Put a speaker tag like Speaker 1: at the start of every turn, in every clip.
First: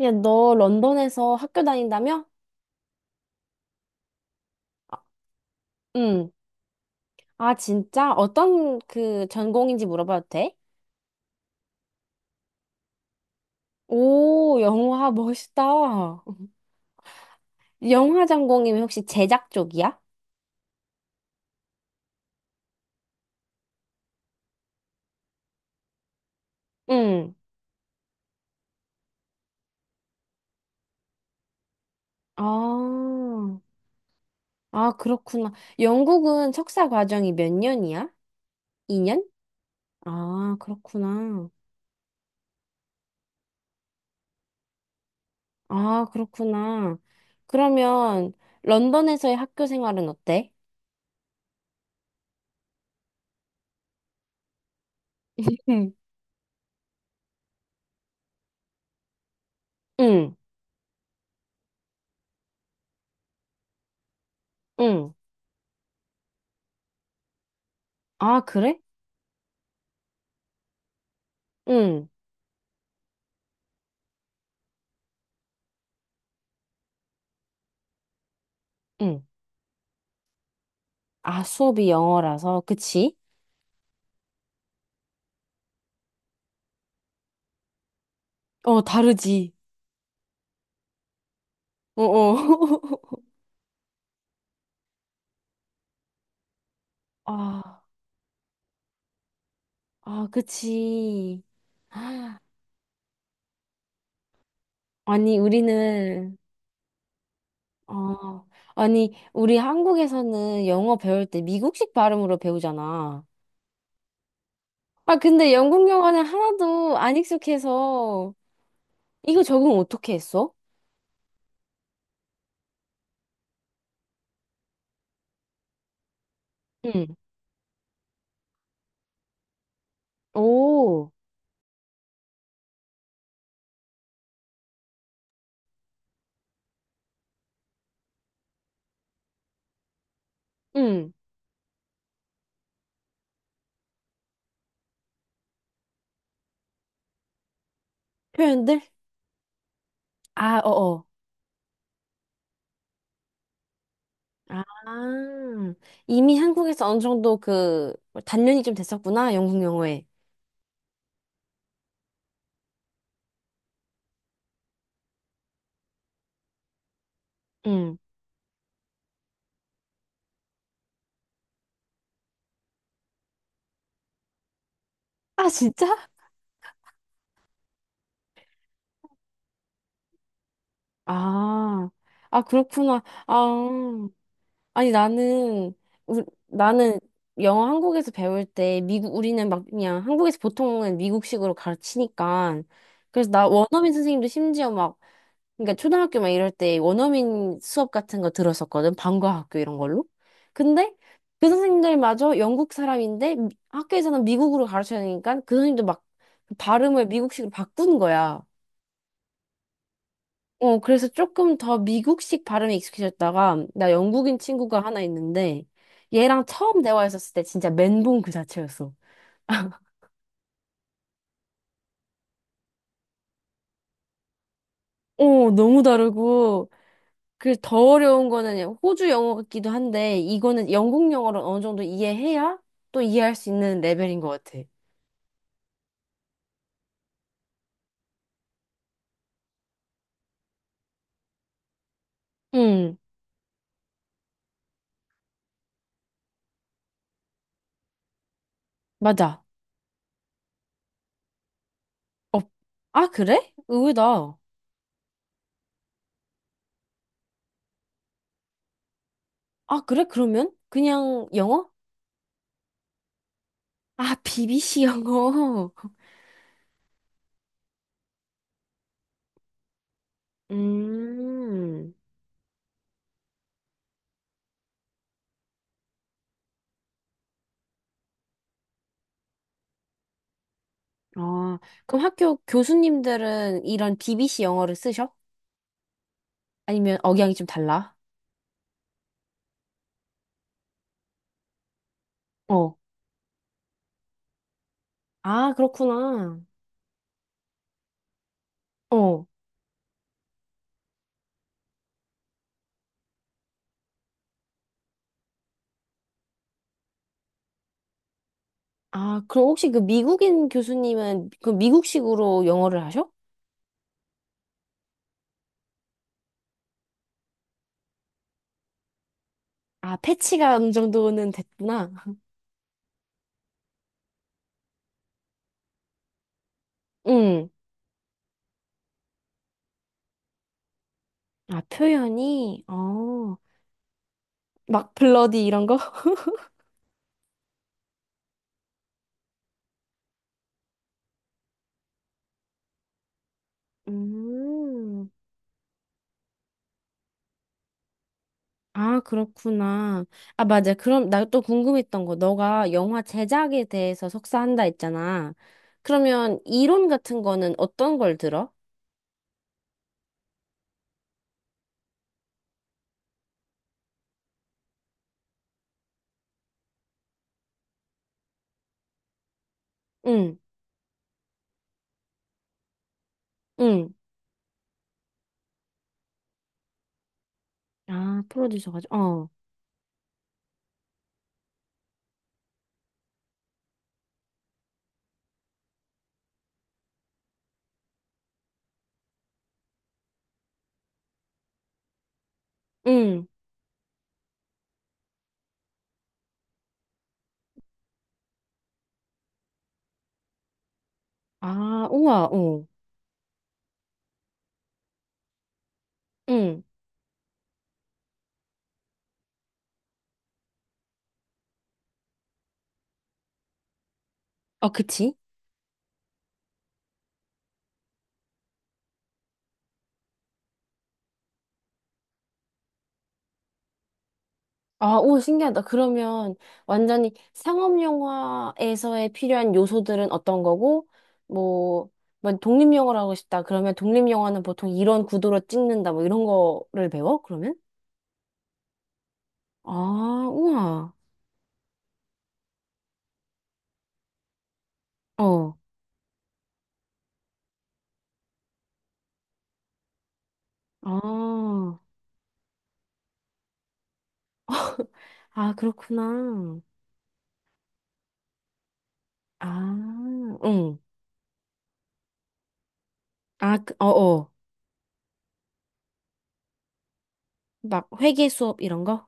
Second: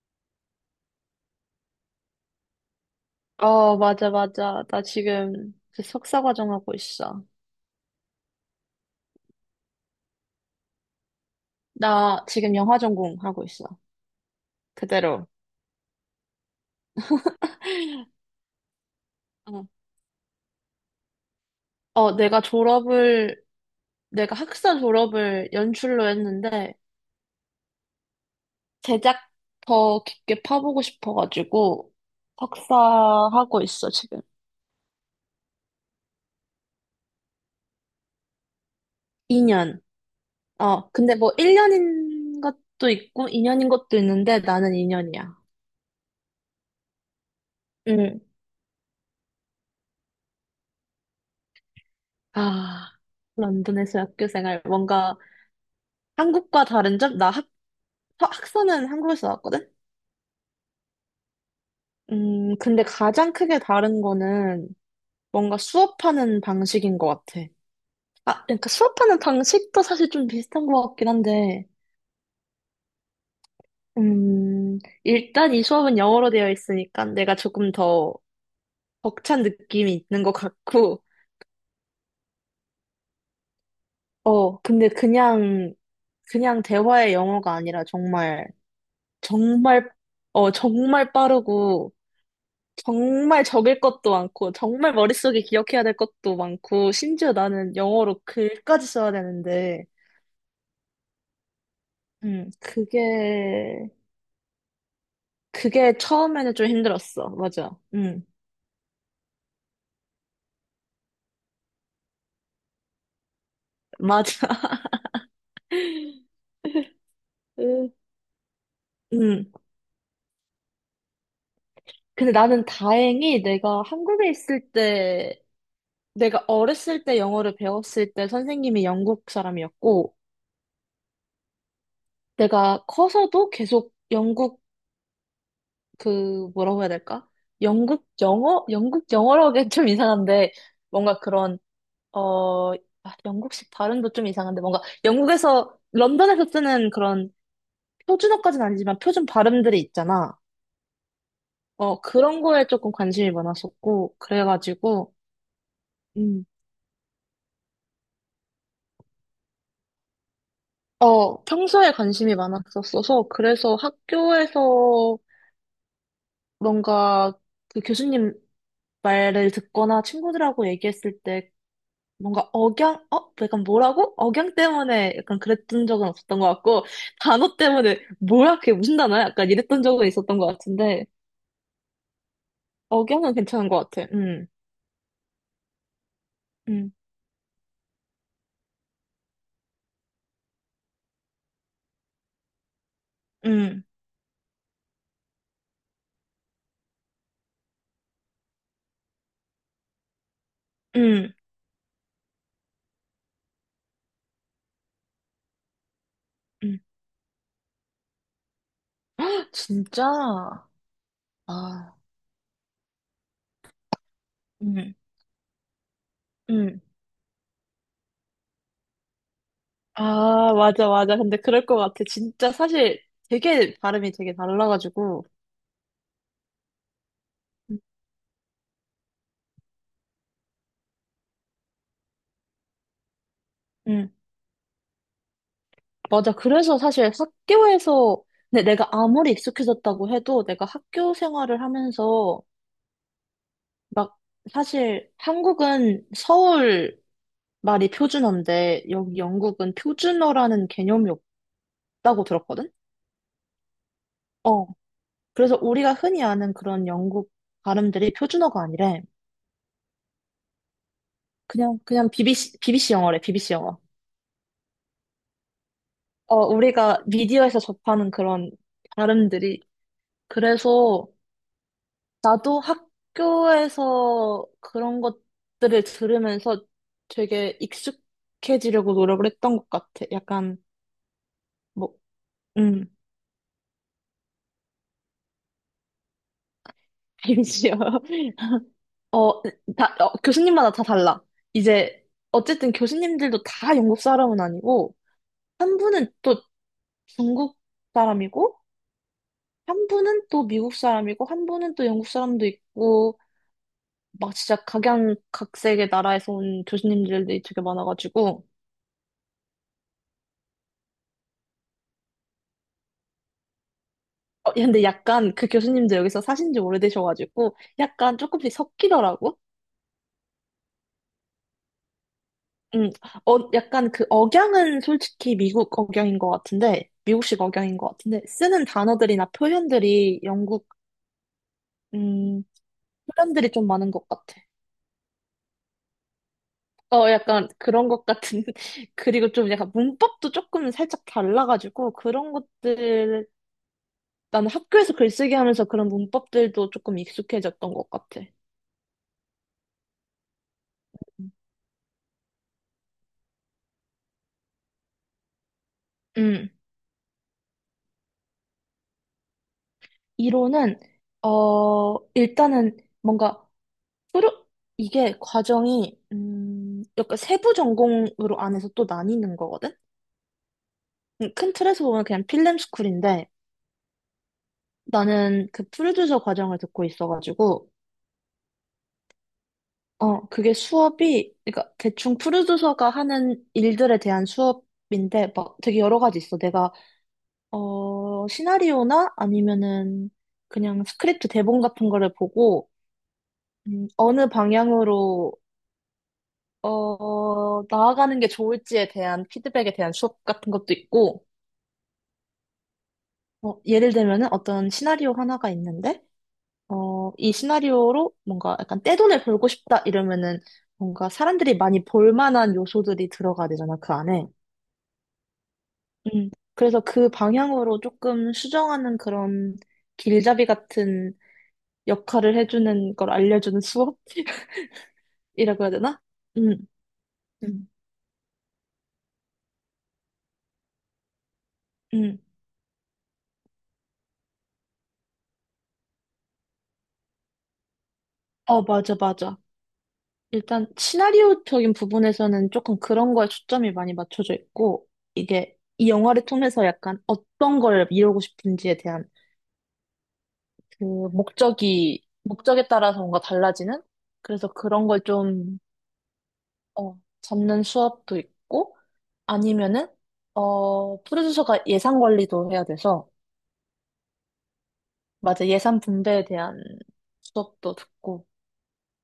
Speaker 1: 야, 너 런던에서 학교 다닌다며?
Speaker 2: 맞아, 맞아. 나 지금 그 석사
Speaker 1: 응.
Speaker 2: 과정 하고 있어.
Speaker 1: 아, 진짜? 어떤 전공인지 물어봐도 돼?
Speaker 2: 나 지금 영화 전공 하고 있어.
Speaker 1: 오, 영화
Speaker 2: 그대로.
Speaker 1: 멋있다. 영화 전공이면 혹시 제작
Speaker 2: 어,
Speaker 1: 쪽이야?
Speaker 2: 내가 내가 학사 졸업을 연출로 했는데,
Speaker 1: 응.
Speaker 2: 제작 더 깊게 파보고 싶어가지고,
Speaker 1: 아,
Speaker 2: 석사 하고 있어, 지금.
Speaker 1: 아, 그렇구나. 영국은 석사 과정이 몇 년이야? 2년?
Speaker 2: 2년.
Speaker 1: 아,
Speaker 2: 근데 뭐
Speaker 1: 그렇구나.
Speaker 2: 1년인 것도 있고, 2년인 것도 있는데, 나는 2년이야.
Speaker 1: 아, 그렇구나.
Speaker 2: 응.
Speaker 1: 그러면 런던에서의 학교 생활은 어때?
Speaker 2: 아, 런던에서 학교 생활. 뭔가
Speaker 1: 응.
Speaker 2: 한국과 다른 점? 나 학사는 한국에서 나왔거든?
Speaker 1: 응.
Speaker 2: 근데 가장 크게 다른 거는
Speaker 1: 응.
Speaker 2: 뭔가 수업하는 방식인 것 같아.
Speaker 1: 아,
Speaker 2: 아, 그러니까
Speaker 1: 그래?
Speaker 2: 수업하는 방식도 사실 좀 비슷한 것 같긴 한데,
Speaker 1: 응.
Speaker 2: 음, 일단 이 수업은 영어로 되어 있으니까 내가 조금 더
Speaker 1: 응.
Speaker 2: 벅찬 느낌이 있는 것 같고,
Speaker 1: 아, 수업이 영어라서, 그치?
Speaker 2: 근데 그냥 대화의 영어가 아니라 정말,
Speaker 1: 어, 다르지.
Speaker 2: 정말, 정말 빠르고,
Speaker 1: 어어.
Speaker 2: 정말 적을 것도 많고, 정말 머릿속에 기억해야 될 것도 많고, 심지어 나는
Speaker 1: 아,
Speaker 2: 영어로 글까지 써야 되는데,
Speaker 1: 아, 그치.
Speaker 2: 음, 그게,
Speaker 1: 아니,
Speaker 2: 그게
Speaker 1: 우리는,
Speaker 2: 처음에는 좀 힘들었어. 맞아.
Speaker 1: 어, 아니, 우리 한국에서는 영어 배울 때 미국식 발음으로 배우잖아.
Speaker 2: 맞아.
Speaker 1: 아, 근데 영국 영어는 하나도 안
Speaker 2: 음,
Speaker 1: 익숙해서, 이거
Speaker 2: 음.
Speaker 1: 적응 어떻게 했어?
Speaker 2: 근데 나는 다행히 내가 한국에 있을 때, 내가 어렸을
Speaker 1: 응.
Speaker 2: 때 영어를 배웠을 때 선생님이 영국 사람이었고,
Speaker 1: 오,
Speaker 2: 내가 커서도 계속 영국, 그, 뭐라고 해야 될까? 영국 영어? 영국 영어라고 하기엔 좀 이상한데,
Speaker 1: 응.
Speaker 2: 뭔가 그런 어, 아, 영국식 발음도 좀 이상한데 뭔가 영국에서 런던에서 쓰는 그런 표준어까지는
Speaker 1: 표현들?
Speaker 2: 아니지만 표준 발음들이 있잖아.
Speaker 1: 아, 어어.
Speaker 2: 어, 그런 거에 조금 관심이 많았었고
Speaker 1: 아,
Speaker 2: 그래가지고
Speaker 1: 이미
Speaker 2: 음.
Speaker 1: 한국에서 어느 정도 단련이 좀 됐었구나, 영국 영어에.
Speaker 2: 어, 평소에 관심이 많았었어서 그래서 학교에서 뭔가 그
Speaker 1: 응.
Speaker 2: 교수님 말을 듣거나 친구들하고 얘기했을 때 뭔가 억양, 어? 약간 뭐라고? 억양 때문에 약간
Speaker 1: 아,
Speaker 2: 그랬던
Speaker 1: 진짜?
Speaker 2: 적은 없었던 것 같고, 단어 때문에 뭐야, 그게 무슨 단어야? 약간 이랬던 적은 있었던 것 같은데,
Speaker 1: 아, 아, 그렇구나.
Speaker 2: 억양은
Speaker 1: 아,
Speaker 2: 괜찮은 것 같아. 응,
Speaker 1: 아니, 나는, 우,
Speaker 2: 응,
Speaker 1: 나는 영어 한국에서 배울 때, 미국, 우리는 막 그냥 한국에서 보통은 미국식으로 가르치니까. 그래서 나
Speaker 2: 응,
Speaker 1: 원어민 선생님도 심지어 막, 그러니까 초등학교 막 이럴 때 원어민 수업 같은 거 들었었거든. 방과학교 이런 걸로. 근데
Speaker 2: 응,
Speaker 1: 그 선생님들마저 영국 사람인데 미- 학교에서는 미국으로 가르쳐야 되니까 그 선생님도 막 그
Speaker 2: 응.
Speaker 1: 발음을 미국식으로 바꾼 거야.
Speaker 2: 진짜?
Speaker 1: 어, 그래서 조금 더
Speaker 2: 아,
Speaker 1: 미국식 발음에 익숙해졌다가, 나 영국인 친구가
Speaker 2: 응,
Speaker 1: 하나 있는데, 얘랑 처음
Speaker 2: 응.
Speaker 1: 대화했었을 때 진짜 멘붕 그 자체였어.
Speaker 2: 아, 맞아, 맞아. 근데 그럴 것 같아. 진짜 사실 되게 발음이 되게 달라가지고.
Speaker 1: 어, 너무 다르고, 그 더
Speaker 2: 응,
Speaker 1: 어려운 거는 호주 영어 같기도 한데, 이거는 영국 영어를 어느 정도 이해해야 또 이해할 수 있는
Speaker 2: 응.
Speaker 1: 레벨인 것 같아.
Speaker 2: 맞아. 그래서 사실 학교에서, 근데 내가 아무리 익숙해졌다고 해도 내가 학교 생활을 하면서
Speaker 1: 응,
Speaker 2: 막, 사실 한국은 서울 말이 표준어인데, 여기
Speaker 1: 맞아.
Speaker 2: 영국은 표준어라는 개념이 없다고
Speaker 1: 어,
Speaker 2: 들었거든?
Speaker 1: 아, 그래? 의외다.
Speaker 2: 어. 그래서 우리가 흔히 아는 그런 영국 발음들이 표준어가 아니래.
Speaker 1: 아, 그래? 그러면? 그냥 영어?
Speaker 2: 그냥 BBC 영어래, BBC 영어.
Speaker 1: 아, BBC 영어.
Speaker 2: 어, 우리가 미디어에서 접하는 그런 발음들이. 그래서
Speaker 1: 음.
Speaker 2: 나도 학교에서 그런 것들을 들으면서 되게 익숙해지려고 노력을 했던 것 같아. 약간,
Speaker 1: 아,
Speaker 2: 뭐,
Speaker 1: 그럼 학교
Speaker 2: 음.
Speaker 1: 교수님들은 이런 BBC 영어를 쓰셔? 아니면 억양이 좀
Speaker 2: 알지요.
Speaker 1: 달라?
Speaker 2: 어, 교수님마다 다 달라. 이제,
Speaker 1: 어.
Speaker 2: 어쨌든 교수님들도 다 영국 사람은 아니고,
Speaker 1: 아,
Speaker 2: 한 분은
Speaker 1: 그렇구나.
Speaker 2: 또 중국 사람이고,
Speaker 1: 어.
Speaker 2: 한 분은 또 미국 사람이고, 한 분은 또 영국 사람도 있고, 막 진짜 각양각색의 나라에서 온 교수님들이 되게 많아가지고,
Speaker 1: 아, 그럼 혹시 그 미국인 교수님은 그 미국식으로 영어를 하셔?
Speaker 2: 근데 약간 그 교수님들 여기서 사신 지 오래되셔가지고, 약간 조금씩 섞이더라고.
Speaker 1: 아, 패치가 어느 정도는 됐구나.
Speaker 2: 음, 약간 그 억양은 솔직히 미국 억양인 것 같은데, 미국식
Speaker 1: 응.
Speaker 2: 억양인 것 같은데, 쓰는 단어들이나 표현들이 영국,
Speaker 1: 아,
Speaker 2: 음,
Speaker 1: 표현이? 어.
Speaker 2: 표현들이 좀 많은 것 같아.
Speaker 1: 막 블러디 이런 거?
Speaker 2: 어, 약간 그런 것 같은, 그리고 좀 약간 문법도 조금 살짝 달라가지고, 그런 것들, 나는 학교에서
Speaker 1: 음.
Speaker 2: 글쓰기 하면서 그런 문법들도 조금 익숙해졌던 것 같아.
Speaker 1: 아, 그렇구나. 아, 맞아. 그럼 나 또 궁금했던 거. 너가 영화 제작에 대해서 석사한다 했잖아. 그러면
Speaker 2: 음,
Speaker 1: 이론 같은 거는 어떤 걸 들어?
Speaker 2: 이론은, 어, 일단은 뭔가 뿌려- 이게 과정이 약간 세부 전공으로 안에서 또 나뉘는 거거든?
Speaker 1: 응,
Speaker 2: 큰 틀에서 보면 그냥 필름 스쿨인데
Speaker 1: 응.
Speaker 2: 나는 그 프로듀서 과정을 듣고 있어가지고
Speaker 1: 아, 프로듀서 가지고. 어,
Speaker 2: 어 그게 수업이 그러니까 대충 프로듀서가 하는 일들에 대한 수업인데 막 되게 여러 가지 있어. 내가 어 시나리오나 아니면은 그냥 스크립트 대본 같은 거를 보고
Speaker 1: 응.
Speaker 2: 어느 방향으로 어, 나아가는 게 좋을지에 대한 피드백에 대한 수업 같은 것도 있고,
Speaker 1: 아, 우와, 어.
Speaker 2: 어, 예를 들면은 어떤 시나리오 하나가 있는데,
Speaker 1: 응.
Speaker 2: 어, 이 시나리오로 뭔가 약간 떼돈을 벌고 싶다 이러면은 뭔가 사람들이 많이 볼 만한 요소들이 들어가야 되잖아, 그 안에.
Speaker 1: 아, 그치?
Speaker 2: 그래서 그 방향으로 조금 수정하는 그런 길잡이 같은 역할을 해주는 걸 알려주는 수업?
Speaker 1: 아, 오, 신기하다.
Speaker 2: 이라고 해야 되나?
Speaker 1: 그러면
Speaker 2: 음,
Speaker 1: 완전히
Speaker 2: 음,
Speaker 1: 상업 영화에서의 필요한 요소들은 어떤 거고, 뭐,
Speaker 2: 음.
Speaker 1: 뭐 독립 영화를 하고 싶다. 그러면 독립 영화는 보통 이런 구도로 찍는다. 뭐 이런 거를 배워? 그러면?
Speaker 2: 어, 맞아, 맞아.
Speaker 1: 아,
Speaker 2: 일단
Speaker 1: 우와.
Speaker 2: 시나리오적인 부분에서는 조금 그런 거에 초점이 많이 맞춰져 있고,
Speaker 1: 어.
Speaker 2: 이게 이 영화를 통해서 약간 어떤 걸 이루고 싶은지에 대한 그
Speaker 1: 아.
Speaker 2: 목적에 따라서 뭔가 달라지는? 그래서 그런 걸
Speaker 1: 아,
Speaker 2: 좀,
Speaker 1: 그렇구나.
Speaker 2: 어, 잡는 수업도 있고, 아니면은,
Speaker 1: 아, 응.
Speaker 2: 어, 프로듀서가 예산 관리도 해야 돼서,
Speaker 1: 아, 그- 어, 어.
Speaker 2: 맞아, 예산 분배에 대한 수업도
Speaker 1: 막 회계
Speaker 2: 듣고,
Speaker 1: 수업 이런 거?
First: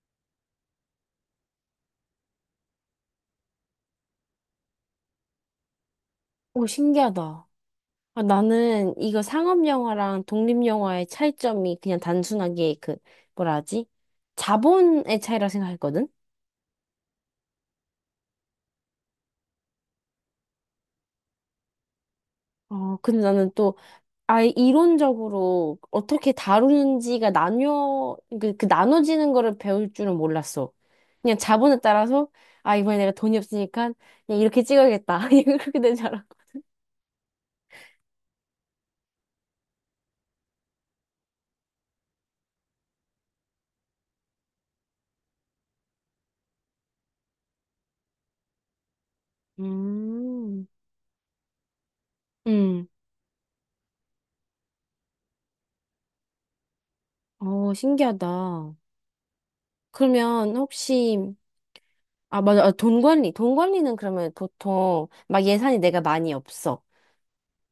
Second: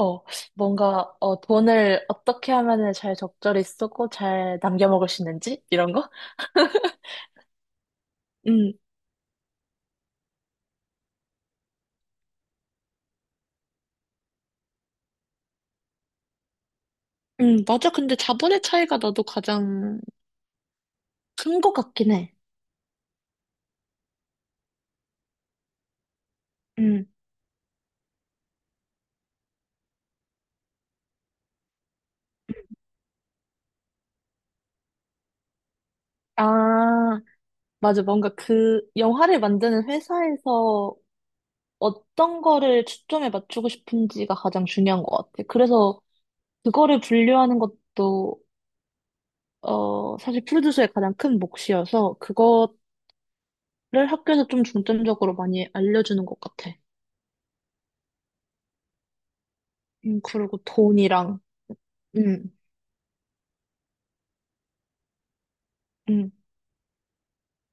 Speaker 2: 어, 어, 돈을 어떻게 하면은 잘 적절히 쓰고 잘 남겨 먹을 수 있는지? 이런 거?
Speaker 1: 오, 신기하다. 아,
Speaker 2: 음,
Speaker 1: 나는 이거 상업 영화랑 독립 영화의 차이점이 그냥 단순하게 뭐라 하지? 자본의 차이라 생각했거든.
Speaker 2: 맞아. 근데 자본의 차이가 나도 가장 큰 것 같긴 해.
Speaker 1: 어, 근데 나는 또 아예 이론적으로 어떻게
Speaker 2: 음,
Speaker 1: 다루는지가 나뉘어, 그 나눠지는 거를 배울 줄은 몰랐어. 그냥 자본에 따라서, 아, 이번에 내가 돈이 없으니까 그냥 이렇게 찍어야겠다. 이렇게 된 줄 알았고.
Speaker 2: 아, 맞아. 뭔가 그 영화를 만드는 회사에서 어떤 거를 초점에 맞추고 싶은지가 가장 중요한 것 같아. 그래서 그거를 분류하는 것도, 어, 사실
Speaker 1: 음,
Speaker 2: 프로듀서의 가장 큰 몫이어서 그거를
Speaker 1: 음,
Speaker 2: 학교에서 좀 중점적으로 많이 알려주는 것 같아.
Speaker 1: 어, 신기하다. 그러면
Speaker 2: 그리고
Speaker 1: 혹시,
Speaker 2: 돈이랑,
Speaker 1: 아,
Speaker 2: 음,
Speaker 1: 맞아. 아, 돈 관리. 돈 관리는 그러면 보통 막 예산이 내가
Speaker 2: 음,
Speaker 1: 많이 없어.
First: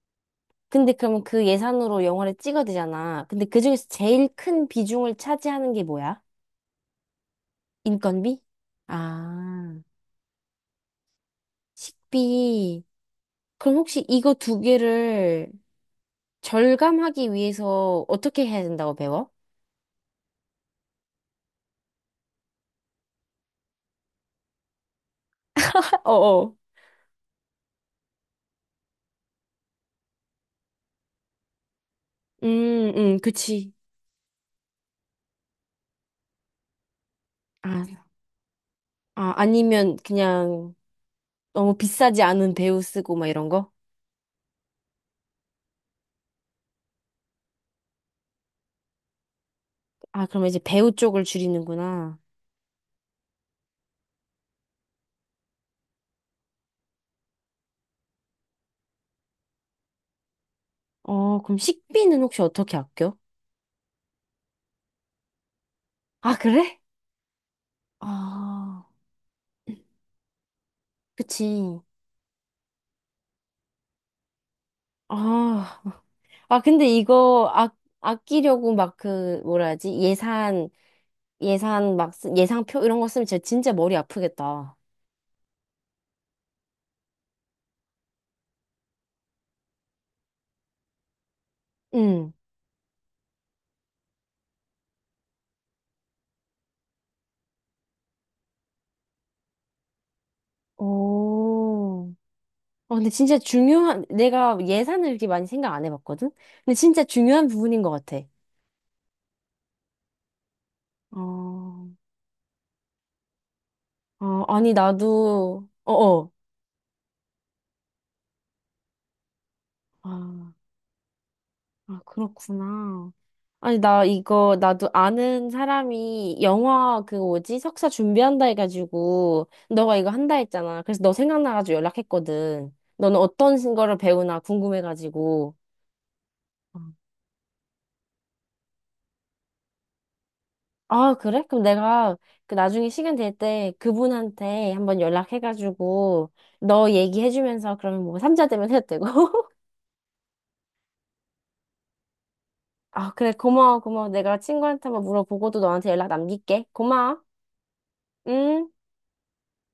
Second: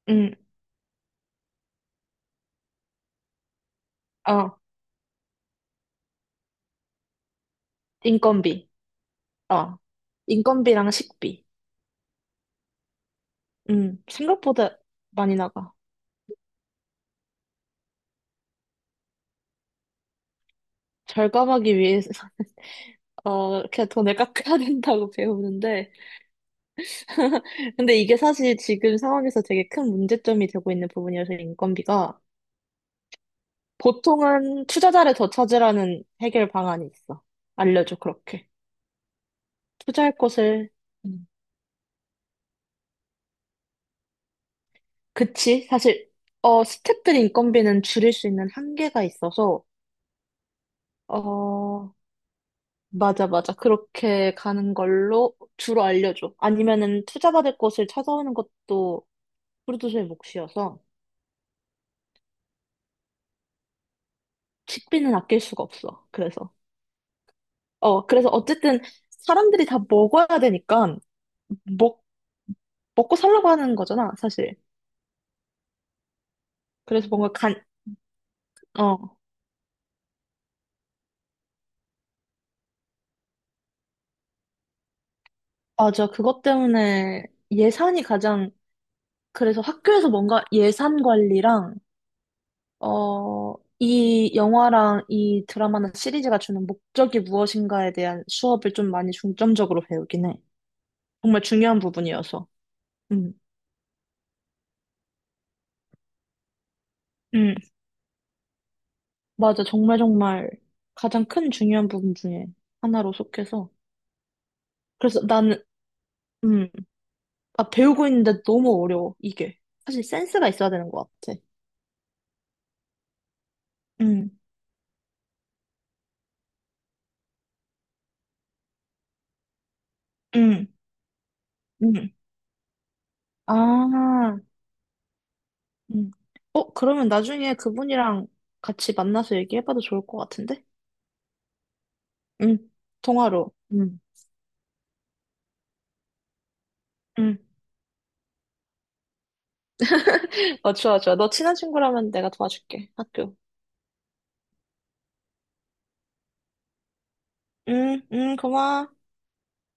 Speaker 2: 음,
Speaker 1: 근데 그러면 그 예산으로 영화를 찍어야 되잖아. 근데 그중에서 제일
Speaker 2: 어,
Speaker 1: 큰 비중을 차지하는 게 뭐야? 인건비?
Speaker 2: 인건비,
Speaker 1: 아,
Speaker 2: 어, 인건비랑 식비,
Speaker 1: 식비. 그럼 혹시 이거 두
Speaker 2: 생각보다 많이
Speaker 1: 개를
Speaker 2: 나가.
Speaker 1: 절감하기 위해서 어떻게 해야 된다고 배워?
Speaker 2: 절감하기 위해서, 어, 이렇게 돈을 깎아야 된다고 배우는데,
Speaker 1: 어어.
Speaker 2: 근데 이게 사실 지금 상황에서 되게 큰 문제점이 되고 있는 부분이어서 인건비가,
Speaker 1: 그치.
Speaker 2: 보통은 투자자를 더 찾으라는 해결 방안이 있어.
Speaker 1: 아,
Speaker 2: 알려줘, 그렇게.
Speaker 1: 아, 아니면
Speaker 2: 투자할 곳을,
Speaker 1: 그냥
Speaker 2: 음.
Speaker 1: 너무 비싸지 않은 배우 쓰고 막 이런 거?
Speaker 2: 그치? 사실, 어, 스태프들 인건비는 줄일 수 있는 한계가 있어서,
Speaker 1: 아, 그러면 이제 배우 쪽을
Speaker 2: 어,
Speaker 1: 줄이는구나.
Speaker 2: 맞아, 맞아. 그렇게 가는 걸로 주로 알려줘. 아니면은 투자받을 곳을 찾아오는 것도 프로듀서의 몫이어서
Speaker 1: 어, 그럼 식비는 혹시 어떻게 아껴?
Speaker 2: 식비는 아낄 수가 없어.
Speaker 1: 아,
Speaker 2: 그래서.
Speaker 1: 그래?
Speaker 2: 어, 그래서 어쨌든
Speaker 1: 아,
Speaker 2: 사람들이 다 먹어야 되니까
Speaker 1: 그치.
Speaker 2: 먹, 먹고 살라고 하는 거잖아, 사실.
Speaker 1: 아, 아, 근데
Speaker 2: 그래서 뭔가
Speaker 1: 이거
Speaker 2: 간,
Speaker 1: 아, 아끼려고 막
Speaker 2: 어,
Speaker 1: 뭐라 하지? 예산 막, 쓰- 예상표 이런 거 쓰면 진짜, 진짜 머리 아프겠다.
Speaker 2: 맞아. 그것 때문에 예산이 가장, 그래서 학교에서 뭔가 예산 관리랑
Speaker 1: 응.
Speaker 2: 어, 이 영화랑 이 드라마나 시리즈가 주는 목적이 무엇인가에 대한 수업을 좀 많이 중점적으로 배우긴 해. 정말 중요한
Speaker 1: 오,
Speaker 2: 부분이어서.
Speaker 1: 어, 근데
Speaker 2: 음,
Speaker 1: 진짜 중요한, 내가 예산을 이렇게 많이 생각 안 해봤거든? 근데 진짜 중요한
Speaker 2: 음,
Speaker 1: 부분인 것 같아.
Speaker 2: 맞아. 정말 정말
Speaker 1: 아,
Speaker 2: 가장 큰 중요한
Speaker 1: 어,
Speaker 2: 부분 중에 하나로 속해서.
Speaker 1: 아니,
Speaker 2: 그래서 나는,
Speaker 1: 나도, 어어.
Speaker 2: 음, 아, 배우고 있는데 너무 어려워, 이게. 사실 센스가
Speaker 1: 아,
Speaker 2: 있어야 되는 것 같아.
Speaker 1: 아, 그렇구나. 아니, 나
Speaker 2: 음,
Speaker 1: 이거, 나도 아는 사람이 영화 그 뭐지? 석사 준비한다 해가지고, 너가 이거 한다
Speaker 2: 음,
Speaker 1: 했잖아. 그래서 너 생각나가지고
Speaker 2: 음.
Speaker 1: 연락했거든. 너는 어떤 거를
Speaker 2: 아,
Speaker 1: 배우나 궁금해가지고.
Speaker 2: 음. 어, 그러면 나중에 그분이랑 같이 만나서 얘기해봐도 좋을 것 같은데?
Speaker 1: 아, 그래? 그럼 내가 그
Speaker 2: 응,
Speaker 1: 나중에 시간 될
Speaker 2: 통화로.
Speaker 1: 때
Speaker 2: 음.
Speaker 1: 그분한테 한번 연락해가지고 너
Speaker 2: 응.
Speaker 1: 얘기해주면서 그러면 뭐 삼자 되면 해도 되고.
Speaker 2: 어, 좋아, 좋아. 너 친한 친구라면 내가 도와줄게.
Speaker 1: 아, 그래.
Speaker 2: 학교.
Speaker 1: 고마워, 고마워. 내가 친구한테 한번 물어보고도 너한테 연락 남길게. 고마워.
Speaker 2: 응, 응,
Speaker 1: 응?
Speaker 2: 고마워.